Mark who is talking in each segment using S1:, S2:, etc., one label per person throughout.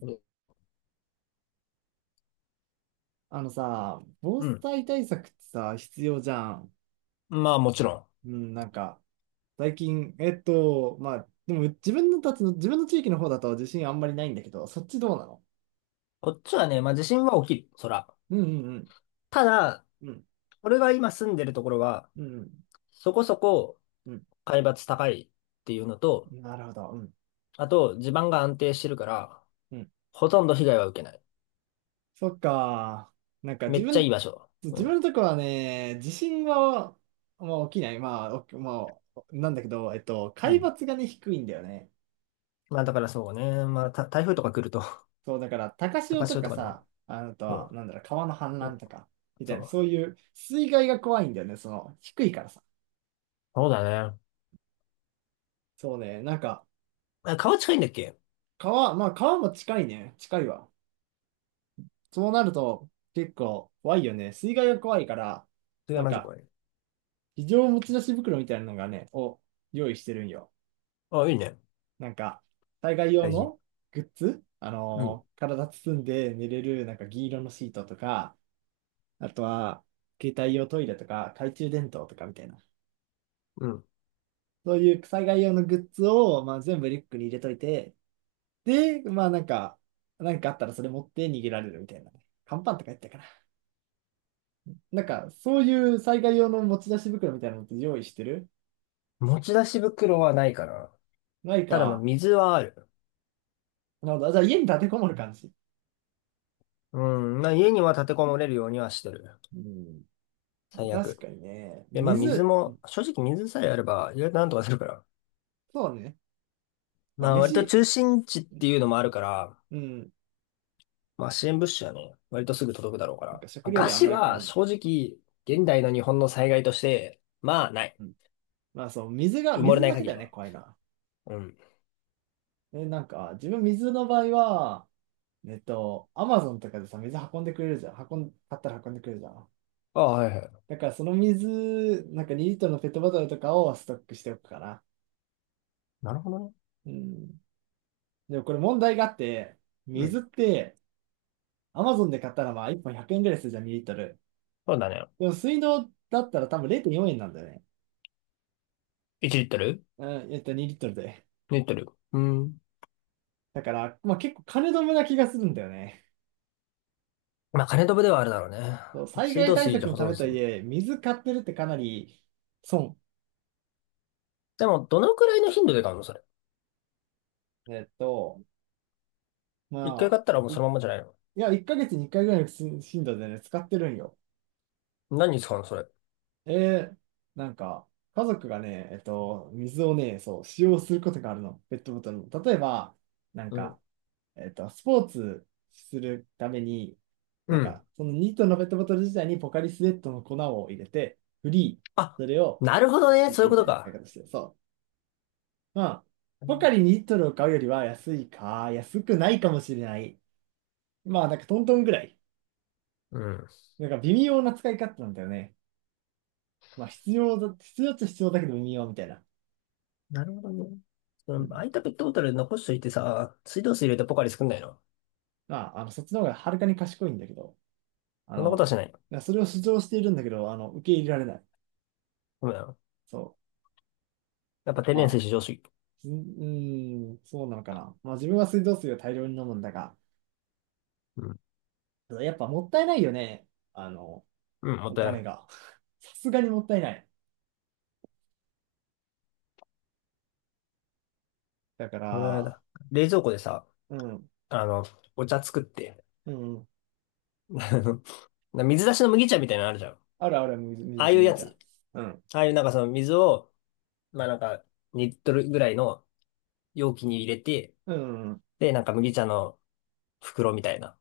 S1: う
S2: あのさ、防
S1: ん。
S2: 災対策ってさ、必要じゃん。
S1: まあもちろん。
S2: うん、なんか、最近、でも自分の地域の方だと自信あんまりないんだけど、そっちどうなの？
S1: こっちはね、まあ地震は起きる。そら。
S2: うんうん
S1: ただ、
S2: うん。うん、
S1: 俺が今住んでるところは、
S2: うん、
S1: そこそこ
S2: うん。
S1: 海抜高いっていうのと、
S2: うんなるほど。うん、
S1: あと地盤が安定してるから、
S2: うん。
S1: ほとんど被害は受けない。
S2: そっか。なんか
S1: め
S2: 自
S1: っちゃい
S2: 分、
S1: い場所。う
S2: 自分
S1: ん。
S2: のとこはね、地震は、まあ、起きない。まあ、おまあ、なんだけど、
S1: う
S2: 海
S1: ん。
S2: 抜がね、低いんだよね。
S1: まあだからそうね。まあた台風とか来ると、
S2: そう、だから、高 潮
S1: 高
S2: と
S1: 潮
S2: か
S1: とかでも。
S2: さ、あのと
S1: う
S2: は、
S1: ん。
S2: なんだろう、川の氾濫
S1: お、
S2: とか、みた
S1: そ
S2: いな、そ
S1: う。
S2: ういう水害が怖いんだよね、その、低いからさ。
S1: そうだね。
S2: そうね、なんか、
S1: あ、川近いんだっけ？
S2: 川、まあ、川も近いね、近いわ。そうなると、結構怖いよね。水害が怖いから、
S1: それは
S2: なん
S1: マジ
S2: か、
S1: 怖い。
S2: 非常持ち出し袋みたいなのがね、を用意してるんよ。
S1: あ、いいね。
S2: なんか、災害用
S1: 大事。
S2: のグッズ、
S1: うん。
S2: 体包んで寝れる、なんか銀色のシートとか、あとは、携帯用トイレとか、懐中電灯とかみたいな。
S1: うん。
S2: そういう災害用のグッズを、まあ、全部リュックに入れといて、で、まあ、なんかあったらそれ持って逃げられるみたいな。乾パンとかやったかな。なんか、そういう災害用の持ち出し袋みたいなのって用意してる？
S1: 持ち出し袋はないかな。
S2: ない
S1: ただまあ
S2: か。
S1: 水はある。
S2: なるほど。じゃあ家に立てこもる感じ。
S1: うん、まあ家には立てこもれるようにはしてる。
S2: うん。
S1: 最
S2: 確か
S1: 悪。
S2: にね。
S1: で、まあ水
S2: 水、
S1: も、正直水さえあれば意外となんとかするから。
S2: そうね。まあ
S1: まあ割と
S2: 飯、
S1: 中心地っていうのもあるから、
S2: うん。
S1: まあ支援物資はね、割とすぐ届くだろうから。
S2: なんか食
S1: まあ、
S2: 料
S1: 餓
S2: にはあん
S1: 死
S2: まり困
S1: は
S2: んない。
S1: 正直、現代の日本の災害として、まあない。
S2: うん。まあそう、水が、
S1: 埋もれ
S2: 水
S1: ない
S2: だけ
S1: 限
S2: だ
S1: り
S2: よね、
S1: は。
S2: 怖いな。
S1: うん。
S2: え、なんか、自分水の場合は、えっと、アマゾンとかでさ、水運んでくれるじゃん。運ん、買ったら運んでくれるじゃん。
S1: ああ、はいはい。
S2: だからその水、なんか2リットルのペットボトルとかをストックしておくかな。
S1: なるほどね。
S2: うん。でもこれ問題があって、
S1: うん。
S2: 水って、アマゾンで買ったらまあ1本100円ぐらいするじゃん、2リットル。
S1: そうだね。
S2: でも水道だったら多分0.4円なんだよね。
S1: 1リットル
S2: 2リットルで。
S1: ?2 リットル。うん。
S2: だから、まあ結構金止めな気がするんだよね。
S1: まあ金飛ぶではあるだろうね。
S2: そう、
S1: まあ
S2: 災
S1: 水
S2: 害
S1: 道
S2: 対
S1: 水
S2: 策
S1: で
S2: の
S1: 保
S2: た
S1: 存
S2: めと
S1: す
S2: はい
S1: る。
S2: え、水買ってるってかなり損。
S1: でも、どのくらいの頻度で買うのそれ？
S2: えっと、ま
S1: 一回買
S2: あ、
S1: ったらもうそのまんまじゃないの？
S2: いや、1ヶ月に1回ぐらいの頻度でね、使ってるんよ。
S1: 何に使うの、それ？
S2: えー、なんか、家族がね、水をね、そう、使用することがあるの、ペットボトルの。例えば、なん
S1: うん。
S2: か、スポーツするために、
S1: う
S2: なん
S1: ん。
S2: か、そのニートのペットボトル自体にポカリスエットの粉を入れて、フリー、
S1: あ、
S2: それを、
S1: なるほどね。
S2: リッ
S1: そうい
S2: プ
S1: う
S2: み
S1: こ
S2: た
S1: と
S2: いな使い
S1: か。
S2: 方してる、そう。まあ、ポカリニリットルを買うよりは安いか、安くないかもしれない。まあ、なんかトントンぐらい。
S1: うん。
S2: なんか微妙な使い方なんだよね。まあ、必要だ、必要っちゃ必要だけど微妙みたいな。
S1: なるほどね。そ
S2: うん。
S1: の空いたペットボトル残しといてさ、水道水入れてポカリ作んないの？
S2: まあ、あの、そっちの方がはるかに賢いんだけど、あ
S1: そんなことは
S2: の、
S1: しないの？
S2: いやそれを主張しているんだけど、あの、受け入れられない。
S1: ごめん。や
S2: そ
S1: っぱ
S2: う。
S1: 天然
S2: ま
S1: 水
S2: あ、
S1: 至上主義。
S2: うーん、そうなのかな。まあ、自分は水道水を大量に飲むんだが、
S1: うん。
S2: やっぱもったいないよね。あの、
S1: うん、もっ
S2: お
S1: たいな
S2: 金
S1: い。
S2: が。さすがにもったいない。だか
S1: もったいない
S2: ら、
S1: だ。冷蔵庫でさ、
S2: うん、
S1: あの、お茶作って、
S2: うん、
S1: あの水出しの麦茶みたいなのあるじゃん。
S2: あるある、水水
S1: あ
S2: 出
S1: あ
S2: し
S1: いう
S2: 麦
S1: や
S2: 茶。
S1: つ。
S2: うん、
S1: ああいうなんかその水を、まあなんか2リットルぐらいの容器に入れて、
S2: うん、うん、
S1: で、なんか麦茶の袋みたいな。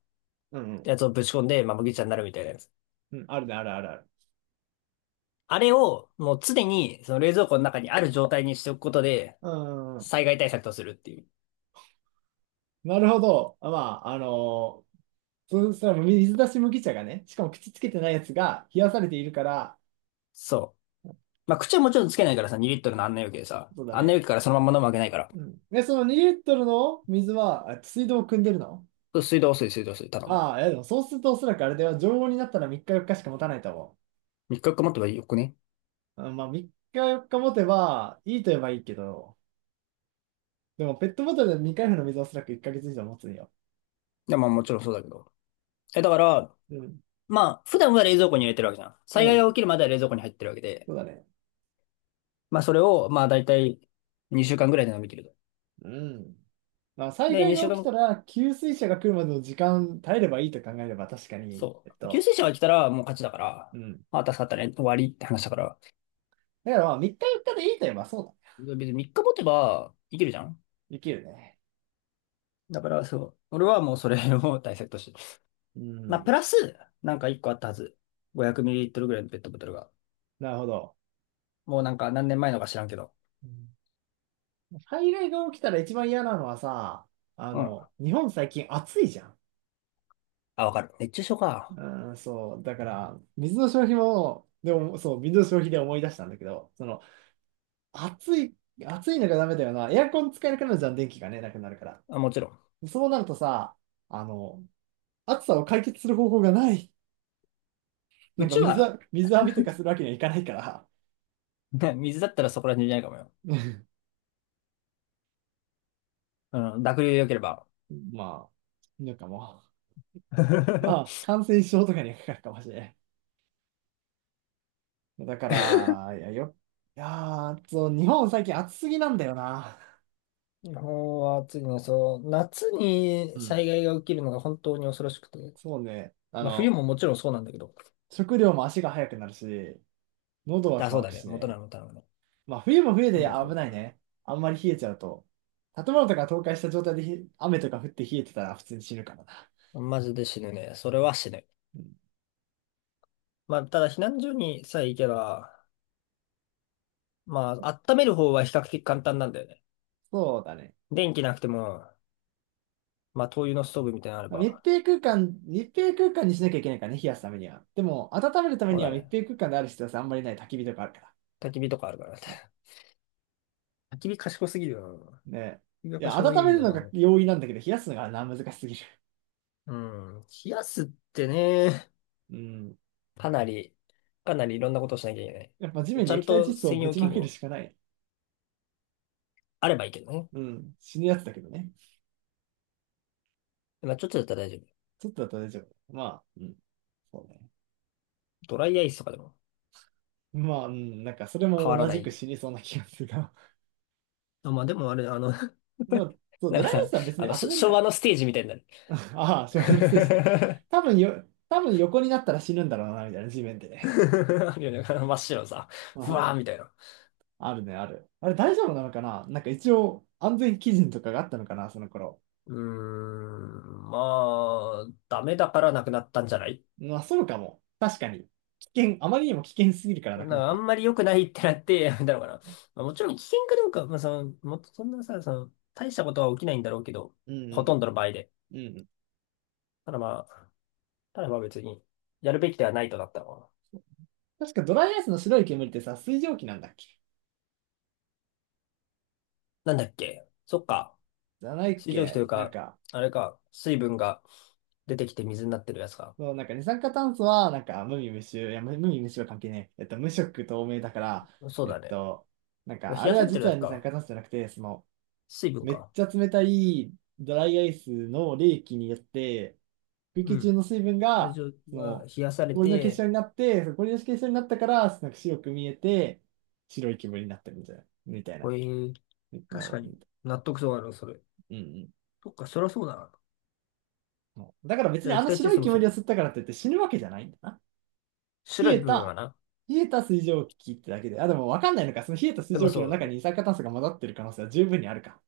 S2: うん、
S1: やつをぶち込んで、まあ、麦茶になるみたいなやつ。
S2: うん、あるね、あるあるある。
S1: あれを、もう常に、その冷蔵庫の中にある状態にしておくことで、
S2: うん、
S1: 災害対策とするっていう。
S2: なるほど。まあ、あのそうしたら水出し麦茶がね、しかも口つけてないやつが冷やされているから、
S1: そう。まあ、口はもちろんつけないからさ、2リットルの案内容器でさ、
S2: そうだ
S1: 案内容
S2: ね。
S1: 器からそのまま飲むわけないから。
S2: うん。で、その2リットルの水は、あ水道を汲んでるの？
S1: 水道水、水道水、ただの。
S2: ああ、いやでもそうするとおそらくあれでは常温になったら3日4日しか持たないと思
S1: 3日持ってばよくね？
S2: う。うんまあ3日4日持てばいいと言えばいいけど、でもペットボトルで未開封の水はおそらく1ヶ月以上持つんよ。
S1: いや、まあ、もちろんそうだけど。え、だから、
S2: うん。
S1: まあ、普段は冷蔵庫に入れてるわけじゃん。
S2: う
S1: 災害が
S2: ん。
S1: 起きるまでは冷蔵庫に入ってるわけで。
S2: そうだね。
S1: まあ、それを、まあ、だいたい2週間ぐらいで飲み切ると。
S2: うん。まあ災
S1: で、
S2: 害
S1: 2
S2: が
S1: 週
S2: 起き
S1: 間、
S2: たら給水車が来るまでの時間耐えればいいと考えれば確かに、
S1: そう。給水車が来たらもう勝ちだから、
S2: うん。
S1: まあ、助かったね、終わりって話だから。
S2: だからまあ、3日4日でいいと言えばそうだね。
S1: 別に3日持てばいけるじゃん。
S2: できるね。
S1: だからそう。俺はもうそれを大切として。
S2: う
S1: まあ、プ
S2: ん。
S1: ラス、なんか1個あったはず。500ml ぐらいのペットボトルが。
S2: なるほど。
S1: もうなんか何年前のか知らんけど。
S2: うん災害が起きたら一番嫌なのはさ、あ
S1: うん。
S2: の、日本最近暑いじゃん。
S1: あ、わかる。熱中症か。
S2: うん、そう。だから、水の消費も、でも、そう、水の消費で思い出したんだけど、その、暑い、暑いのがダメだよな。エアコン使えなくなるじゃん、電気がね、なくなるから。
S1: あ、もちろん。
S2: そうなるとさ、あの、暑さを解決する方法がない。な
S1: う
S2: んか
S1: ち
S2: 水
S1: は、
S2: は、水浴びとかするわけにはいかないから。
S1: ね、水だったらそこら辺じゃないかもよ。うん。濁流で良ければ。
S2: まあ、なんかもう。ま あ、感染症とかにかかるかもしれない。だから、いやー、そう、日本最近暑すぎなんだよな。
S1: 日本は暑いね。そう、夏
S2: う
S1: に
S2: ん。
S1: 災害が起きるのが本当に恐ろしくて。
S2: そうね。あ
S1: まあ、冬
S2: の、
S1: ももちろんそうなんだけど。
S2: 食料も足が速くなるし、喉は
S1: あ、そう
S2: 乾く
S1: だね。
S2: し
S1: 元な
S2: ね。
S1: の、元なのね。
S2: まあ、冬も冬で
S1: わかるわ
S2: 危ない
S1: か
S2: ね。あんまり冷えちゃうと。建物とか倒壊した状態でひ雨とか降って冷えてたら普通に死ぬからな。
S1: るマジで死ぬね。それは死ぬ。
S2: うん、
S1: まあ、ただ避難所にさえ行けば、まあ、温める方は比較的簡単なんだよね。
S2: そうだね。
S1: 電気なくても、まあ、灯油のストーブみたいなのあれ
S2: まあ密
S1: ば、
S2: 閉空間、密閉空間にしなきゃいけないからね、冷やすためには。でも、温めるため
S1: そう
S2: に
S1: だ
S2: は密
S1: ね。
S2: 閉空間である必要性あんまりない焚き火とかあるから。
S1: 焚き火とかあるからね。焚き火賢すぎるよな。焚
S2: ね。
S1: き火は
S2: いや、
S1: 賢すぎ
S2: 温
S1: る
S2: め
S1: け
S2: る
S1: ど、
S2: の
S1: まあで
S2: が
S1: も、
S2: 容易なんだけど、冷やすのがな、難しすぎる。
S1: うん。冷やすってね、
S2: うん。
S1: かなり、かなりいろんなことをしなきゃいけな
S2: やっぱ地
S1: い。
S2: 面
S1: ち
S2: に
S1: ゃん
S2: 液体窒
S1: と
S2: 素を
S1: 専
S2: ぶ
S1: 用
S2: ち
S1: 器
S2: まける
S1: 具
S2: しかない。
S1: あればいいけどね。
S2: うん。死ぬやつだけどね。
S1: まあ、ちょっとだったら大丈夫。
S2: ちょっとだったら大丈夫。まあ、うん。そうね。
S1: ドライアイスとかでも
S2: まあ、うん。なんか、それ
S1: 変
S2: も
S1: わら
S2: 同
S1: な
S2: じく
S1: い。
S2: 死にそうな気がするが。
S1: まあ、でもあれ、あの、
S2: でも、そう、
S1: な
S2: ド
S1: んか
S2: ライアイ
S1: さ、
S2: スは別
S1: あ
S2: に
S1: の、
S2: 遊
S1: し
S2: べる
S1: 昭
S2: から。
S1: 和のステージみたいになる。
S2: ああ、小学生して。多分よ、多分横になったら死ぬんだろうな、みたいな、地面で ね。
S1: あるよね。真っ白さ。ふ
S2: あ
S1: わーみたいな。
S2: あるね、ある。あれ大丈夫なのかな？なんか一応、安全基準とかがあったのかな、その頃。
S1: うーん。まあ、ダメだからなくなったんじゃない？
S2: まあ、そうかも。確かに。危険、あまりにも危険すぎるから
S1: な
S2: な
S1: ん
S2: くなっ
S1: かあ
S2: た。
S1: んまり良くないってなってやめたのかな。まあ、もちろん危険かどうか、まあ、その、もっとそんなさ、その、大したことは起きないんだろうけど、
S2: う
S1: ほ
S2: ん、
S1: とんどの場合で。
S2: うん、うん。
S1: ただまあ、ただまあ別に、やるべきではないとなったのか
S2: 確かドライアイスの白い煙ってさ、水蒸気なんだっけ？
S1: な。なんだっけ？そっか。
S2: じゃないっ
S1: 水蒸気と
S2: け？
S1: いう
S2: なん
S1: か、
S2: か、
S1: あれか、水分が出てきて水になってるやつか。
S2: そう、なんか二酸化炭素は、なんか無味無臭、いや、無無味無臭は関係ねえ。えっと、無色透明だから、
S1: そう
S2: えっ
S1: だね。
S2: と、
S1: 冷
S2: あ
S1: や
S2: れ
S1: さ
S2: は
S1: れてる
S2: 実
S1: だ
S2: は
S1: け
S2: 二酸
S1: か。
S2: 化炭素じゃなくて、その、
S1: 水分
S2: めっ
S1: か。
S2: ちゃ冷たいドライアイスの冷気によって、空
S1: う
S2: 気中
S1: ん。
S2: の水分
S1: 会
S2: が、
S1: 場
S2: そ
S1: が
S2: の、
S1: 冷やされ
S2: 氷の結
S1: て、
S2: 晶になって、その氷の結晶になったから、なんか白く見えて、白い煙になってるみたいな、みたい
S1: こ
S2: な
S1: ういう、確か
S2: の。
S1: に納得そうだな、それ。
S2: うんうん。
S1: そっか、そりゃそうだな。
S2: うだから別
S1: じゃ
S2: に
S1: あ
S2: あ
S1: 液
S2: の
S1: 体窒
S2: 白い
S1: 素もそ
S2: 煙を
S1: う。
S2: 吸ったからって言って死ぬわけじゃないんだな。冷
S1: 白い
S2: え
S1: 部分は
S2: た、
S1: な。
S2: 冷えた水蒸気ってだけで、あ、でもわかんないのか。その冷えた水
S1: でも
S2: 蒸気の中に
S1: そ
S2: 二酸化炭素が混ざってる可能性は十分にあるか。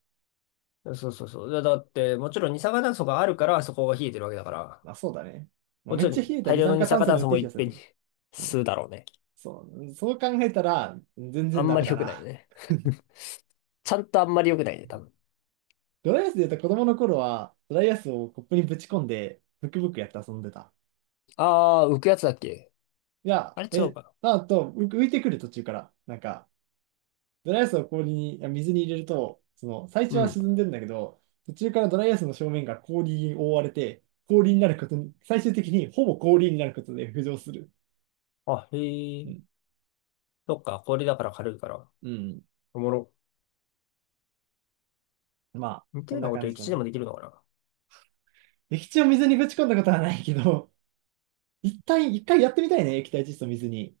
S1: う、そうそうそう。だって、もちろん二酸化炭素があるからそこが冷えてるわけだから、
S2: まあそうだね。まあ、
S1: も
S2: めっ
S1: ちろ
S2: ちゃ
S1: ん
S2: 冷えた
S1: 大
S2: 二
S1: 量の
S2: 酸
S1: 二
S2: 化
S1: 酸
S2: 炭
S1: 化
S2: 素に
S1: 炭
S2: よっ
S1: 素
S2: て
S1: も
S2: 冷
S1: いっ
S2: やされ
S1: ぺん
S2: て
S1: に
S2: る。うん。
S1: 吸うだろうね。
S2: そう。そう考えたら、全
S1: あ
S2: 然
S1: ん
S2: ダ
S1: ま
S2: メ
S1: り
S2: だ
S1: 良くない
S2: な。
S1: ね。ちゃんとあんまり良くないね、多分。
S2: ドライアイスで言うと子供の頃は、ドライアイスをコップにぶち込んで、ブクブクやって遊んでた。
S1: あー、浮くやつだっけ？
S2: いや、
S1: あれ違う
S2: え、
S1: かな。
S2: あと、浮浮いてくる途中から、なんか、ドライアイスを氷に、あ水に入れると、その、最
S1: う
S2: 初は
S1: ん。
S2: 沈んでんだけど、途中からドライアイスの正面が氷に覆われて、氷になることに、最終的にほぼ氷になることで浮上する。
S1: あ、へ
S2: う
S1: え。
S2: ん。
S1: そっか、氷だから軽いから。
S2: うん。
S1: おもろ。
S2: まあ、
S1: 似た
S2: こん
S1: よう
S2: な
S1: なこと、
S2: 感じ
S1: 液
S2: だ
S1: 地で
S2: な。
S1: もできるのかな。
S2: 液体を水にぶち込んだことはないけど、一旦、一回やってみたいね、液体窒素水に。